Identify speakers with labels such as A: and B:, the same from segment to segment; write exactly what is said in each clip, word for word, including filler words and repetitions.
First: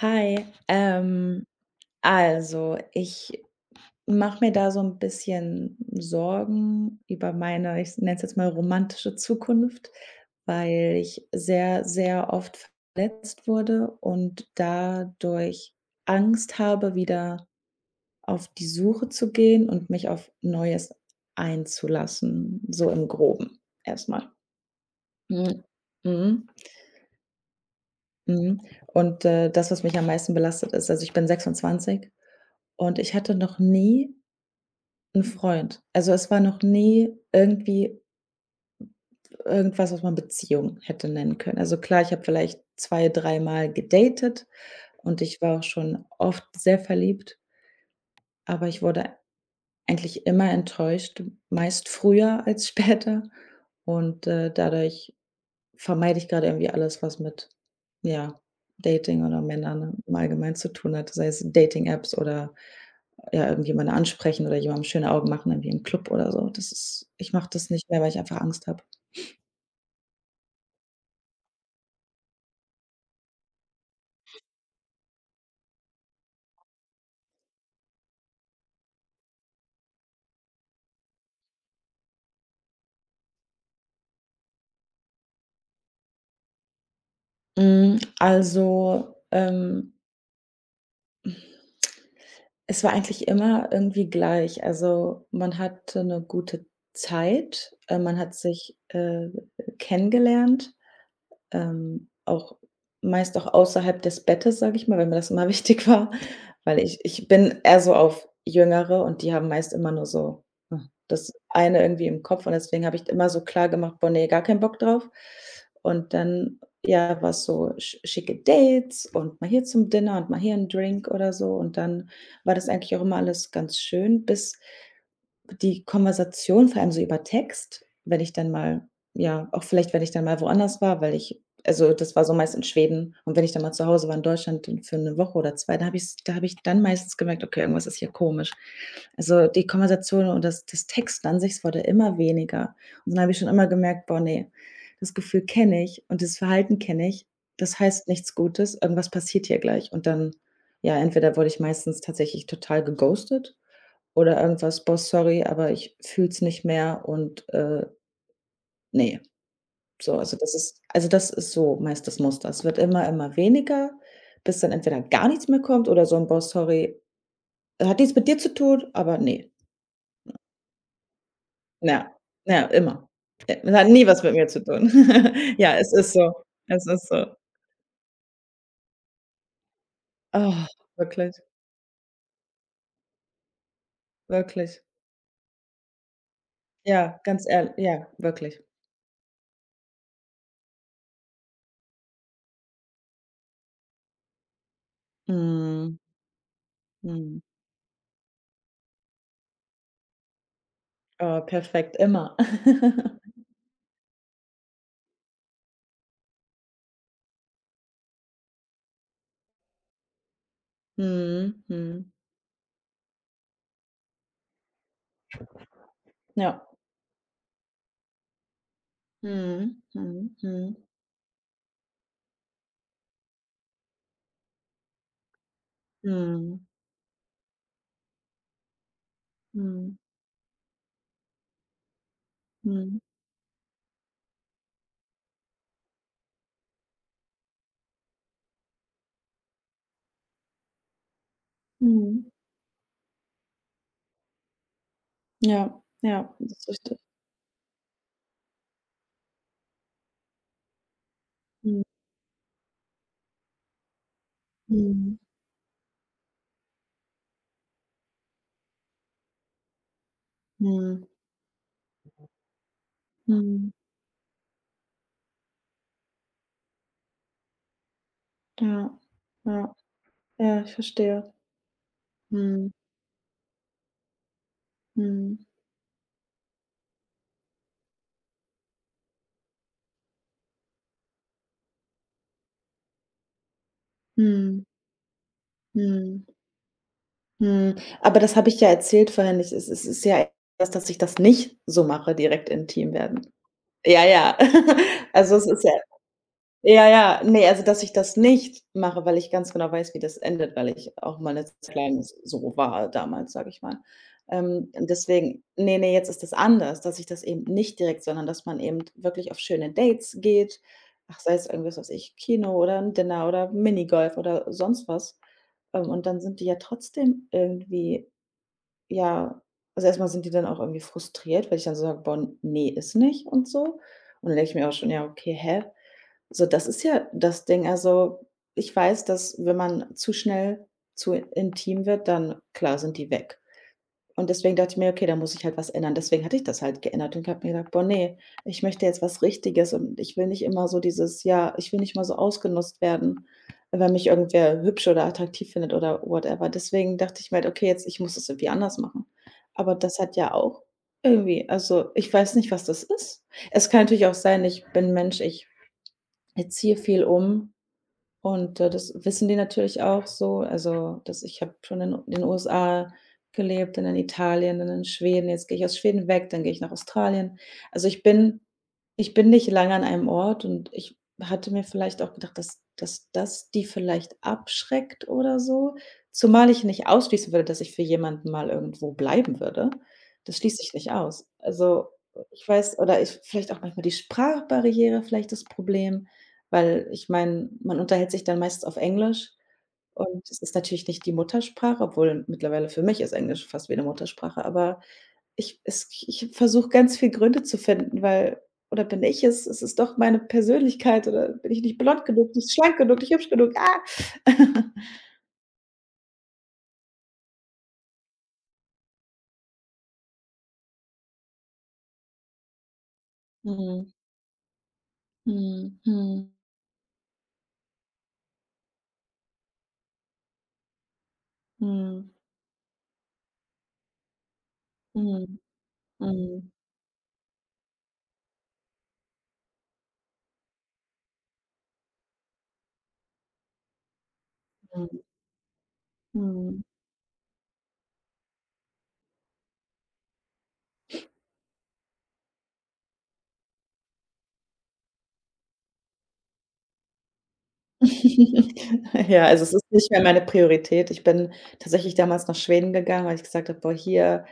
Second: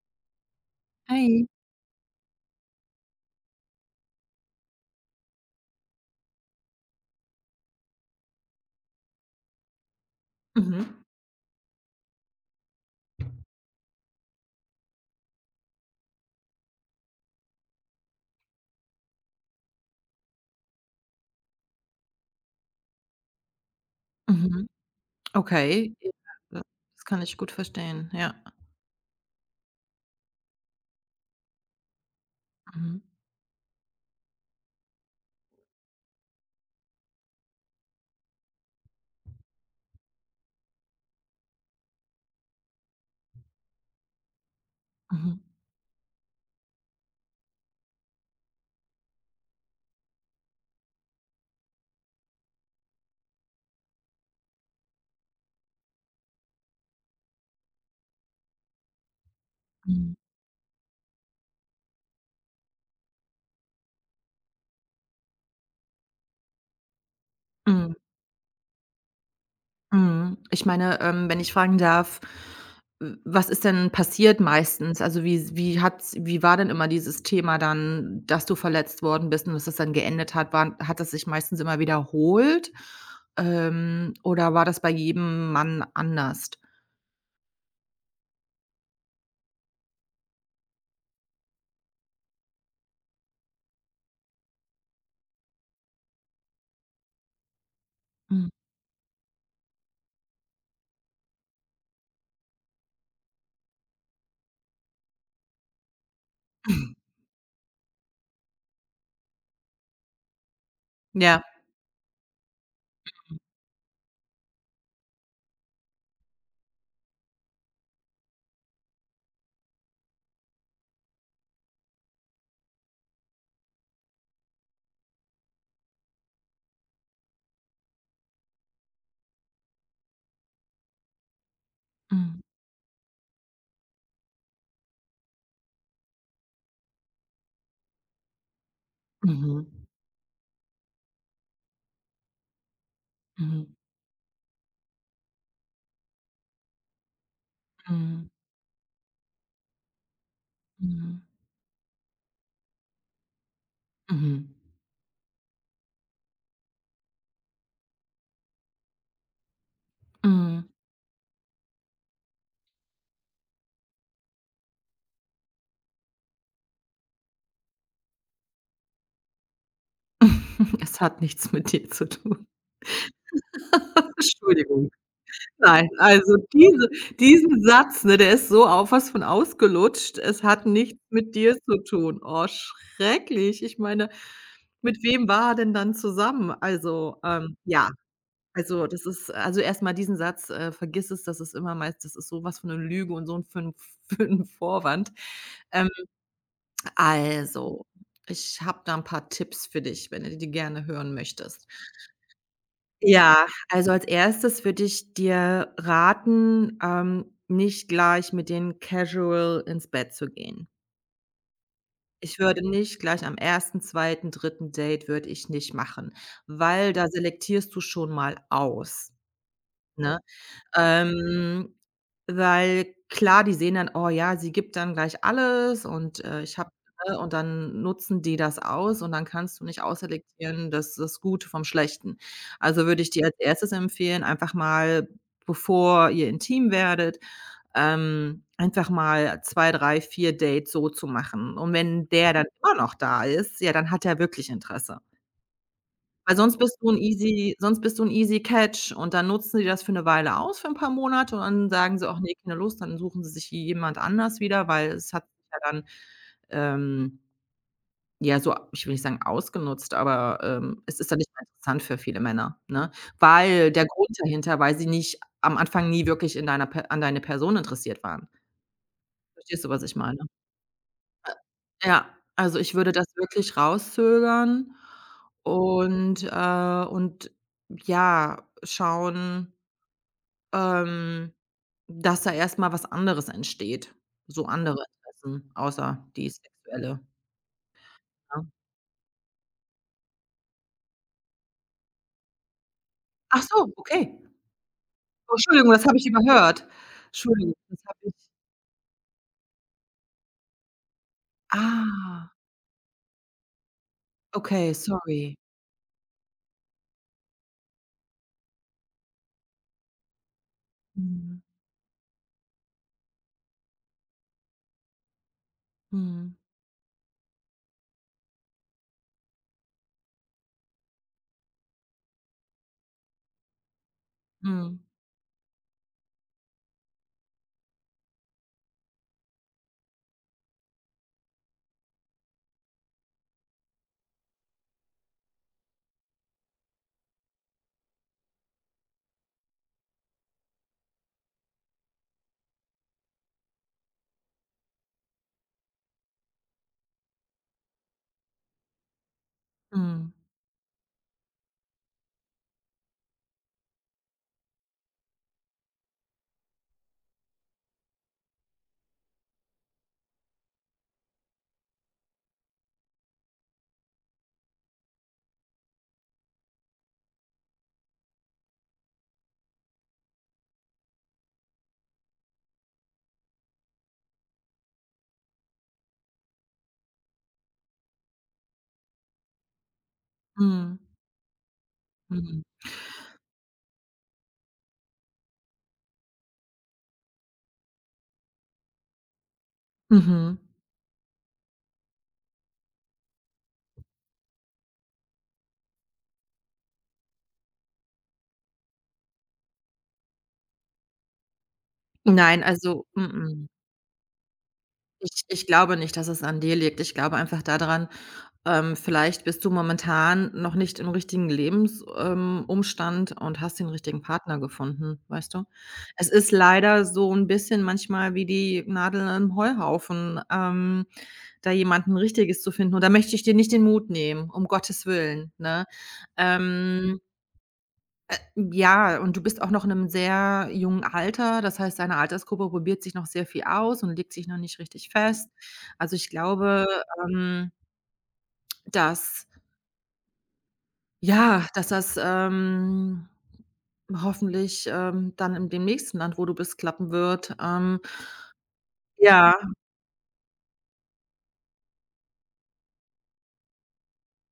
A: Hi,
B: Hi.
A: ähm, also ich mache mir da so ein bisschen Sorgen über meine, ich nenne es jetzt mal romantische Zukunft, weil
B: Mhm,
A: ich sehr, sehr oft verletzt wurde und dadurch Angst habe, wieder auf die Suche zu gehen und mich auf Neues einzulassen, so im Groben erstmal.
B: mhm.
A: Mhm.
B: Okay. Ja,
A: Mhm.
B: ja, das kann ich gut verstehen. Ja.
A: Mhm. Und, äh, das, was mich am meisten belastet, ist also, ich bin sechsundzwanzig. Und
B: Mhm,
A: ich hatte noch nie 'n Freund. Also, es war noch nie irgendwie irgendwas, was man Beziehung hätte nennen können. Also, klar, ich habe vielleicht zwei, dreimal gedatet und
B: mhm,
A: ich war auch schon oft sehr verliebt, aber ich wurde eigentlich immer enttäuscht, meist früher als später. Und, äh, dadurch vermeide ich gerade irgendwie alles, was mit, ja, Dating oder Männern im
B: mhm,
A: Allgemeinen zu tun hat, sei es Dating-Apps oder, ja, irgendjemanden ansprechen oder jemandem schöne Augen machen irgendwie im Club oder so. Das ist Ich mache das nicht
B: mhm,
A: mehr, weil ich einfach Angst habe.
B: mhm. Ich meine, ähm, wenn ich fragen darf, w was ist denn passiert meistens? Also, wie s wie hat's wie war denn immer dieses Thema dann, dass du verletzt worden bist und dass das dann geendet hat? War hat das sich meistens immer wiederholt? Ähm, oder war das bei jedem Mann anders?
A: Hm, also, ähm, es war eigentlich immer irgendwie gleich. Also, man hatte eine gute Zeit, äh, man hat
B: Mhm.
A: sich, äh, kennengelernt. Ähm, auch meist auch außerhalb des Bettes, sage ich mal, weil mir das immer wichtig war, weil ich ich bin eher so auf Jüngere, und die haben meist immer nur so, hm, das
B: Ja.
A: eine irgendwie im Kopf, und deswegen habe ich immer so klargemacht: „Boah, ne, gar keinen Bock drauf.“ Und dann, ja, war's so sch schicke Dates und mal hier zum Dinner und mal hier 'n Drink oder so, und dann war das eigentlich auch immer alles ganz schön, bis die Konversation, vor allem so über Text, wenn ich dann mal, ja, auch vielleicht, wenn ich dann mal woanders war, weil ich, also, das war so
B: Mhm.
A: meist in Schweden, und wenn ich dann mal zu Hause war in Deutschland dann für eine Woche oder zwei, da habe ich da habe ich dann meistens gemerkt: „Okay, irgendwas ist hier komisch.“ Also,
B: Mhm.
A: die Konversation und das das Texten an sich, es wurde immer weniger. Und dann habe ich schon immer
B: Mhm.
A: gemerkt: „Boah, ne, das Gefühl kenne ich und das Verhalten kenne ich. Das heißt
B: Mhm.
A: nichts Gutes, irgendwas passiert hier gleich.“ Und dann, ja,
B: Mhm.
A: entweder wurde ich meistens tatsächlich total geghostet oder
B: Mhm.
A: irgendwas: „Boss, sorry, aber ich fühle nicht mehr und, äh, ne.“ So, also das
B: Mhm.
A: ist also das ist so meist das Muster. Es wird immer, immer weniger, bis dann entweder gar nichts mehr kommt oder so 'n: „Boss, sorry, hat nichts mit dir zu tun, aber ne.“
B: Es hat nichts mit dir zu
A: Ja,
B: tun.
A: ja, immer. Äh, hat nie was mit mir zu
B: Entschuldigung.
A: tun. Ja,
B: Nein,
A: es ist so.
B: also
A: Es
B: diese
A: ist so.
B: diesen Satz, ne, der ist so auf was von ausgelutscht. Es hat
A: Oh,
B: nichts
A: wirklich,
B: mit dir zu tun. Oh, schrecklich. Ich meine,
A: wirklich.
B: mit wem war er denn dann zusammen? Also,
A: Ja, ganz
B: ähm,
A: ehrl,
B: ja,
A: ja, wirklich.
B: also das ist also erst mal diesen Satz, äh: „Vergiss es“, das ist immer meist das ist so was von 'ne Lüge und so 'n für 'n für 'n Vorwand. Ähm,
A: Mhm, mhm.
B: also, ich habe da 'n paar Tipps für dich, wenn du die gerne hören
A: Oh,
B: möchtest.
A: perfekt, immer.
B: Ja, also als Erstes würde ich dir raten, ähm, nicht gleich mit den Casual ins Bett zu gehen.
A: Mhm, mhm.
B: Ich würde nicht gleich am ersten, zweiten, dritten Date würde ich nicht machen,
A: Ja.
B: weil da selektierst du schon mal aus,
A: Mhm,
B: ne?
A: mhm, mhm,
B: Ähm, Weil klar, die sehen dann: „Oh ja, sie gibt dann gleich alles und, äh, ich
A: mhm,
B: habe.“ Ne, und dann nutzen die das aus und dann kannst du nicht
A: mhm,
B: ausselektieren, das das Gute vom Schlechten. Also,
A: mhm,
B: würde ich dir als Erstes empfehlen, einfach mal, bevor ihr intim werdet, ähm, einfach mal zwei, drei, vier Dates so zu machen. Und wenn
A: mhm.
B: der dann immer noch da ist, ja, dann hat er wirklich Interesse.
A: Ja, ja,
B: Weil
A: das
B: sonst
A: ist
B: bist du 'n
A: richtig.
B: easy sonst bist du 'n easy catch und dann nutzen die das für 'ne Weile aus, für 'n paar Monate und dann
A: Mhm,
B: sagen sie: „Och ne, keine Lust.“ Dann suchen sie sich jemand anders wieder, weil es
A: mhm,
B: hat sich ja dann, ähm, ja, so ich will nicht sagen ausgenutzt, aber, ähm, es
A: mhm,
B: ist dann nicht mehr interessant für viele Männer, ne? Weil
A: mhm.
B: der Grund dahinter Weil sie nicht am Anfang nie wirklich in deiner Per an deine Person interessiert waren.
A: Ja,
B: Verstehst du,
A: ja,
B: was ich meine?
A: ja, ich verstehe.
B: Ja, also
A: Mhm,
B: ich würde das wirklich rauszögern
A: mhm,
B: und, äh und ja, schauen, ähm, dass da erst mal was anderes entsteht. So
A: mhm,
B: andere Interessen, außer
A: mhm,
B: die sexuelle,
A: mhm. Aber das
B: ne?
A: habe ich ja erzählt vorhin. Ich, Es ist es ist ja erst, dass ich das nicht so mache, direkt intim werden.
B: Ach so,
A: Ja,
B: okay.
A: ja.
B: Oh,
A: Also, es ist
B: Entschuldigung,
A: ja
B: das habe ich überhört.
A: Ja, ja, ne,
B: Entschuldigung,
A: also,
B: das
A: dass ich
B: habe ich
A: das nicht mache, weil ich ganz genau weiß, wie das endet, weil ich auch mal 'ne Zeit lang
B: ah,
A: so war damals, sage ich mal. Ähm,
B: okay, sorry.
A: deswegen, ne, ne, jetzt ist das anders, dass ich das eben nicht direkt, sondern dass man eben wirklich auf schöne Dates geht. Ach, sei
B: Mhm,
A: es irgendwas, was weiß ich, Kino oder 'n Dinner oder Minigolf oder sonst was. Ähm, und dann
B: mhm,
A: sind die ja trotzdem irgendwie, ja, also, erst mal sind die dann auch irgendwie frustriert, weil ich dann so sage: „Boah, ne, ist nicht“ und so. Und dann denke ich mir auch
B: mhm,
A: schon: „Ja, okay, hä?“ So, das ist ja das Ding. Also, ich weiß, dass wenn man zu schnell zu intim wird, dann klar, sind die weg. Und deswegen dachte ich mir: „Okay, da muss ich halt was ändern.“ Deswegen hatte ich das halt geändert und habe mir gedacht: „Boah, nee, ich möchte jetzt was Richtiges und ich will nicht immer so dieses, ja, ich will nicht immer so ausgenutzt werden, wenn mich irgendwer hübsch oder attraktiv findet oder whatever.“ Deswegen dachte ich mir halt: „Okay, jetzt, ich muss das irgendwie anders machen.“ Aber das
B: mhm,
A: hat ja auch irgendwie, also, ich weiß nicht, was das ist. Es kann natürlich auch sein, ich bin Mensch, ich jetzt ziehe viel um und, äh, das wissen die natürlich auch so. Also, dass ich, habe schon in den U S A gelebt und in Italien und in Schweden. Jetzt gehe ich aus Schweden weg, dann gehe ich nach Australien. Also, ich bin ich bin nicht lange an einem Ort, und ich hatte mir vielleicht auch gedacht, dass dass das die vielleicht abschreckt oder so, zumal ich nicht ausschließen würde, dass ich für jemanden mal irgendwo bleiben würde. Das schließt sich
B: mhm,
A: nicht aus. Also,
B: mhm,
A: ich weiß, oder ich, vielleicht auch manchmal die Sprachbarriere vielleicht das Problem. Weil ich meine, man unterhält sich dann meistens auf Englisch, und
B: mhm.
A: es ist natürlich nicht die Muttersprache, obwohl mittlerweile für mich ist Englisch fast wie 'ne Muttersprache, aber ich es ich versuche ganz viel Gründe zu finden, weil, oder bin ich es? Ist es doch meine Persönlichkeit oder bin ich nicht blond genug,
B: Nein,
A: nicht schlank
B: also,
A: genug,
B: mm,
A: nicht hübsch
B: mm.
A: genug? Ah.
B: Ich ich glaube nicht, dass es an dir liegt. Ich glaube einfach daran, ähm, vielleicht bist du momentan noch nicht im richtigen Lebensumstand ähm, Umstand und hast den
A: Mhm.
B: richtigen Partner gefunden, weißt du? Es ist
A: Mhm.
B: leider so ein bisschen manchmal wie die Nadel im Heuhaufen, ähm, da jemanden
A: Mhm.
B: Richtiges zu finden. Und da möchte ich dir nicht den Mut nehmen, um Gottes Willen,
A: Mhm.
B: ne?
A: Mhm.
B: Ähm, ja, und du bist auch noch in einem sehr jungen Alter. Das heißt, deine Altersgruppe probiert sich noch sehr viel aus und legt sich noch nicht
A: Mhm.
B: richtig
A: Mhm.
B: fest. Also, ich
A: Mhm.
B: glaube, ähm, dass ja, dass das, ähm, hoffentlich, ähm, dann in dem nächsten Land, wo du bist, klappen wird. Ähm,
A: Ja,
B: ja.
A: also es ist nicht mehr meine Priorität. Ich bin tatsächlich damals nach Schweden gegangen, weil ich gesagt habe: „Boah, hier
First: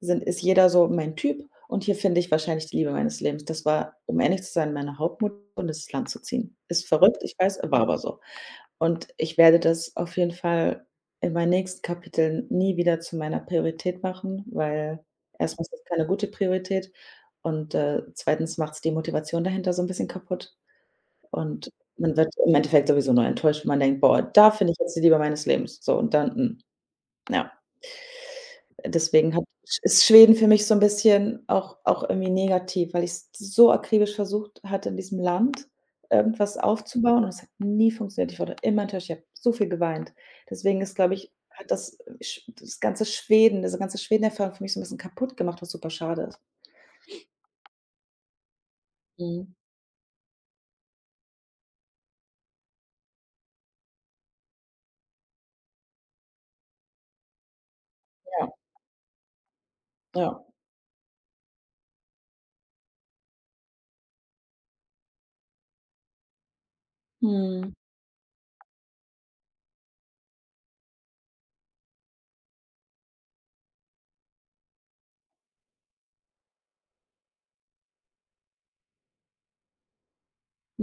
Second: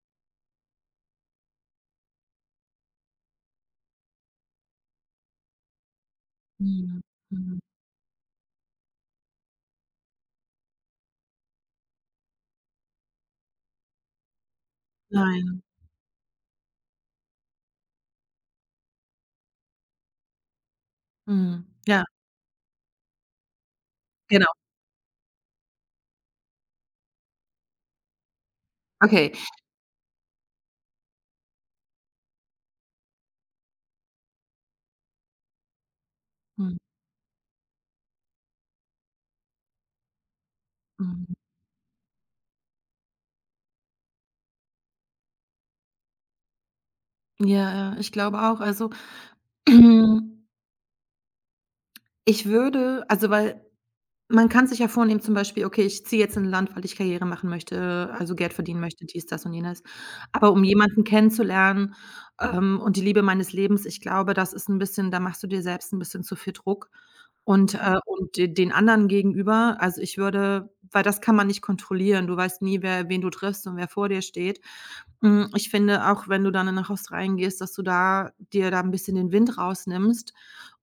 A: sind, ist jeder so mein Typ, und hier finde ich wahrscheinlich die Liebe meines Lebens.“ Das war, um ehrlich zu sein, meine Hauptmotivation, dieses Land zu ziehen. Ist
B: Mhm,
A: verrückt, ich
B: mhm.
A: weiß, war aber so. Und ich werde das auf jeden Fall in meinen nächsten Kapiteln nie wieder zu meiner Priorität machen, weil
B: Nein.
A: erstens ist es keine gute Priorität und, äh, zweitens macht es die Motivation dahinter so ein bisschen kaputt.
B: Mhm.
A: Und
B: Ja,
A: man wird im Endeffekt sowieso nur enttäuscht, wenn man denkt: „Boah, da
B: genau.
A: finde ich jetzt die Liebe meines Lebens.“ So und dann, hm, ja.
B: Okay.
A: Deswegen hat ist Schweden für mich so 'n bisschen auch auch irgendwie negativ, weil ich's so akribisch versucht hatte, in diesem Land irgendwas
B: Mhm,
A: aufzubauen und es hat nie funktioniert. Ich wurde immer enttäuscht, ich habe so viel geweint. Deswegen ist, glaube ich,
B: mhm.
A: hat das sch das ganze Schweden diese ganze Schweden-Erfahrung für mich so 'n bisschen kaputt gemacht, was super schade ist.
B: Ja, ja, ich glaube auch. Also,
A: Mhm.
B: ich würde also, weil man kann sich ja vornehmen, zum Beispiel: „Okay, ich ziehe jetzt in 'n Land, weil ich Karriere machen möchte, also,
A: Ja,
B: Geld verdienen möchte, dies, das und jenes.“
A: ja.
B: Aber um jemanden kennenzulernen, ähm, und die Liebe meines Lebens, ich glaube, das ist 'n bisschen da machst du dir selbst 'n bisschen zu viel Druck
A: Mhm.
B: und, äh und de den anderen gegenüber also, ich würde weil das kann man nicht kontrollieren. Du weißt nie, wer wen du triffst und wer vor dir steht. Hm, ich finde, auch wenn du dann nach Australien gehst, dass du da dir da 'n bisschen den Wind rausnimmst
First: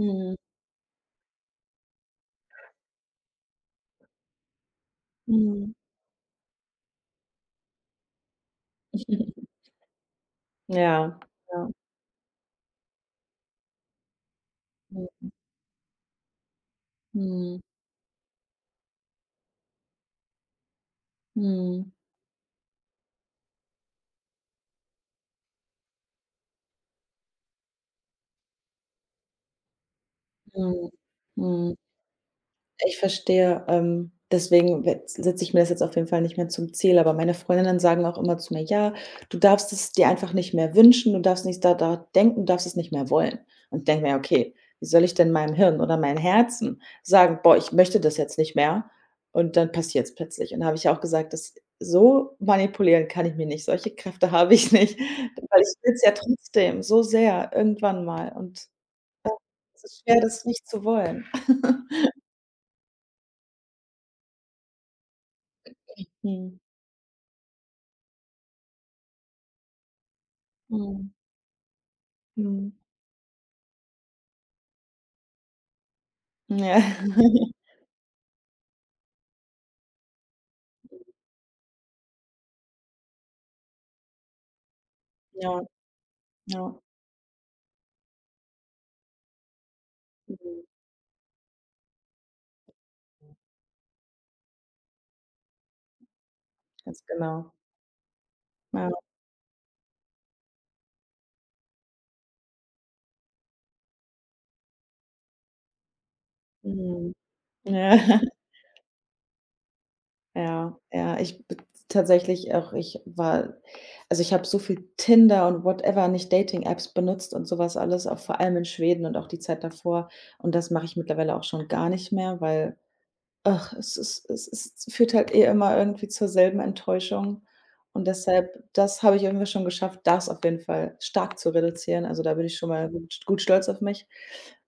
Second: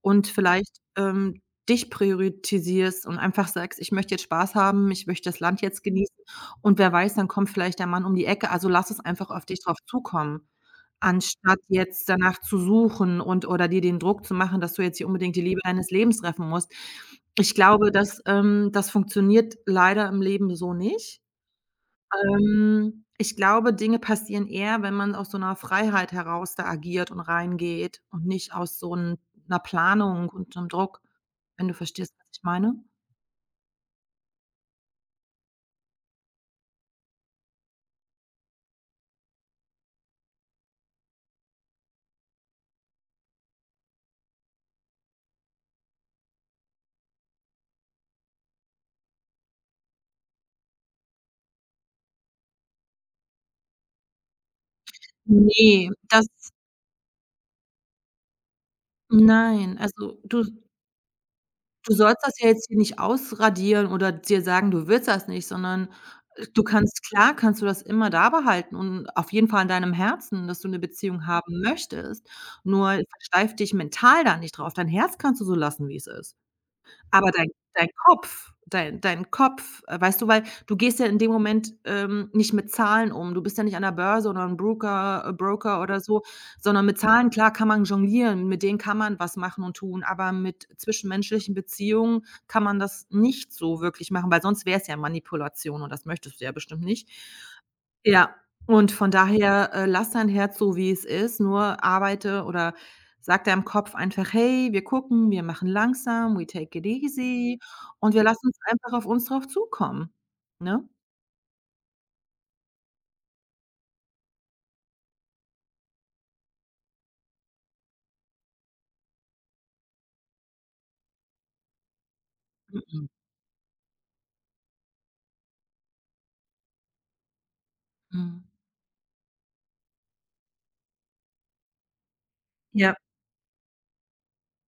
B: und vielleicht, ähm, dich priorisierst und einfach sagst: „Ich möchte jetzt Spaß haben, ich möchte das Land
A: Mhm.
B: jetzt genießen.“ Und wer weiß, dann kommt vielleicht der Mann um die Ecke, also lass es einfach auf dich drauf zukommen,
A: Ja,
B: anstatt
A: ja.
B: jetzt danach zu suchen und oder dir den Druck zu machen, dass du jetzt hier
A: Mhm.
B: unbedingt die Liebe deines Lebens treffen musst. Ich
A: Mhm.
B: glaube, dass ähm, das funktioniert leider im Leben so nicht.
A: Mhm.
B: Ähm, ich glaube, Dinge passieren eher, wenn man aus so 'ner Freiheit heraus da agiert und reingeht und nicht aus so 'n 'ner Planung und 'nem
A: Mhm.
B: Druck, wenn du
A: Mhm.
B: verstehst, was ich meine?
A: Ich verstehe, ähm, deswegen we setze ich mir das jetzt auf jeden Fall nicht mehr zum Ziel, aber meine Freundinnen sagen auch immer zu mir: „Ja, du darfst es dir einfach nicht mehr wünschen, du darfst nicht da da denken, du darfst es nicht mehr wollen.“ Und ich denke mir: „Okay, wie soll ich denn meinem Hirn oder meinem Herzen sagen: ‚Boah, ich möchte das jetzt nicht mehr'?“ Und dann passiert es plötzlich. Und da habe ich ja auch gesagt, das so manipulieren kann ich mir nicht, solche Kräfte habe ich nicht, weil ich
B: Ne,
A: will es ja
B: das
A: trotzdem so sehr irgendwann mal, und
B: Nein,
A: es ist
B: also,
A: schwer,
B: du
A: das nicht zu wollen.
B: du sollst das ja jetzt hier nicht ausradieren oder dir sagen, du willst das nicht, sondern äh,
A: Mhm.
B: du kannst klar kannst du das immer da behalten und auf jeden Fall in deinem Herzen, dass du 'ne
A: Mhm.
B: Beziehung haben möchtest.
A: Mhm.
B: Nur versteif dich mental da nicht drauf. Dein Herz kannst du so lassen, wie es ist.
A: Ja.
B: Aber dein dein Kopf dein dein Kopf, äh, weißt du, weil du gehst ja in dem Moment, ähm, nicht mit Zahlen um. Du bist ja nicht an der Börse oder 'n Broker äh,
A: Ja,
B: Broker oder so,
A: ja.
B: sondern mit Zahlen, klar, kann man jonglieren, mit denen kann man was machen und tun, aber
A: Mhm.
B: mit zwischenmenschlichen Beziehungen kann man das nicht so wirklich machen, weil sonst wäre es ja Manipulation und das möchtest du ja bestimmt
A: Ganz
B: nicht.
A: genau.
B: Ja,
A: Ja.
B: und von daher, äh, lass dein Herz so, wie es ist, nur arbeite oder sag deinem Kopf einfach: „Hey, wir gucken, wir machen langsam, we take it
A: Mhm.
B: easy und
A: Ja.
B: wir lassen es einfach auf uns drauf zukommen“,
A: Ja,
B: ne?
A: ja. Ich b Tatsächlich auch, ich war, also, ich habe so viel Tinder und whatever, nicht, Dating-Apps benutzt und sowas alles, auch vor allem in Schweden und auch die Zeit davor. Und das mache ich mittlerweile auch schon gar nicht mehr, weil,
B: Mhm.
A: ach, es ist es es führt halt eh immer irgendwie zur selben Enttäuschung, und
B: Mhm.
A: deshalb, das habe ich irgendwie schon geschafft, das auf jeden Fall stark zu reduzieren. Also, da bin ich schon mal
B: Ja,
A: gut gut stolz auf mich.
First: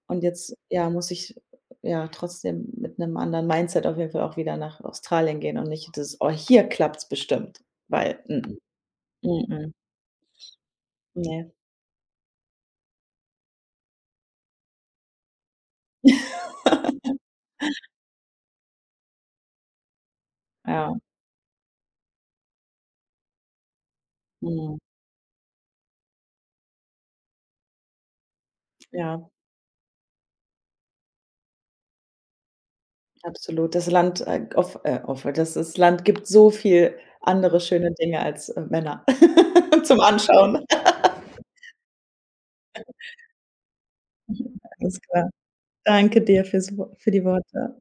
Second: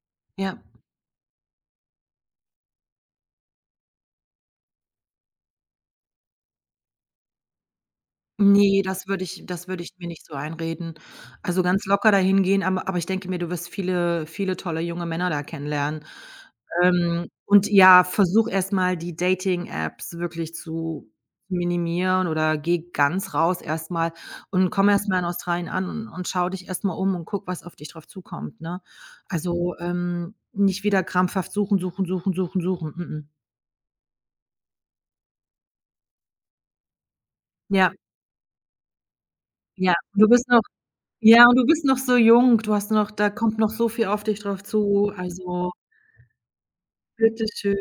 A: Und jetzt,
B: ja.
A: ja, muss ich, ja, trotzdem mit 'nem anderen Mindset auf jeden Fall auch wieder nach Australien gehen und nicht dieses: „Oh, hier klappt's bestimmt“, weil, mm,
B: Ne, das würde ich
A: mm,
B: das
A: mm,
B: würde ich mir nicht so einreden.
A: ne,
B: Also, ganz locker dahin gehen, aber aber ich denke mir, du wirst viele viele tolle junge Männer da kennenlernen. Ähm, und ja, versuch erst mal die Dating-Apps wirklich
A: ja,
B: zu minimieren oder geh ganz raus erst mal und
A: mhm,
B: komm erst mal in Australien an und und schau dich erst mal um und guck, was auf dich drauf zukommt, ne?
A: ja.
B: Also, ähm, nicht wieder krampfhaft suchen, suchen, suchen, suchen, suchen. Mm-mm.
A: Absolut. Das Land, äh, off äh, offen, das das Land gibt so viel andere
B: Ja,
A: schöne Dinge als, äh, Männer
B: ja.
A: zum
B: Du bist 'ne
A: Anschauen.
B: Ja, und du bist noch so jung, du hast noch da kommt noch so viel auf dich drauf
A: Alles
B: zu.
A: klar.
B: Also,
A: Danke dir fürs Wo für die
B: bitte schön.
A: Worte.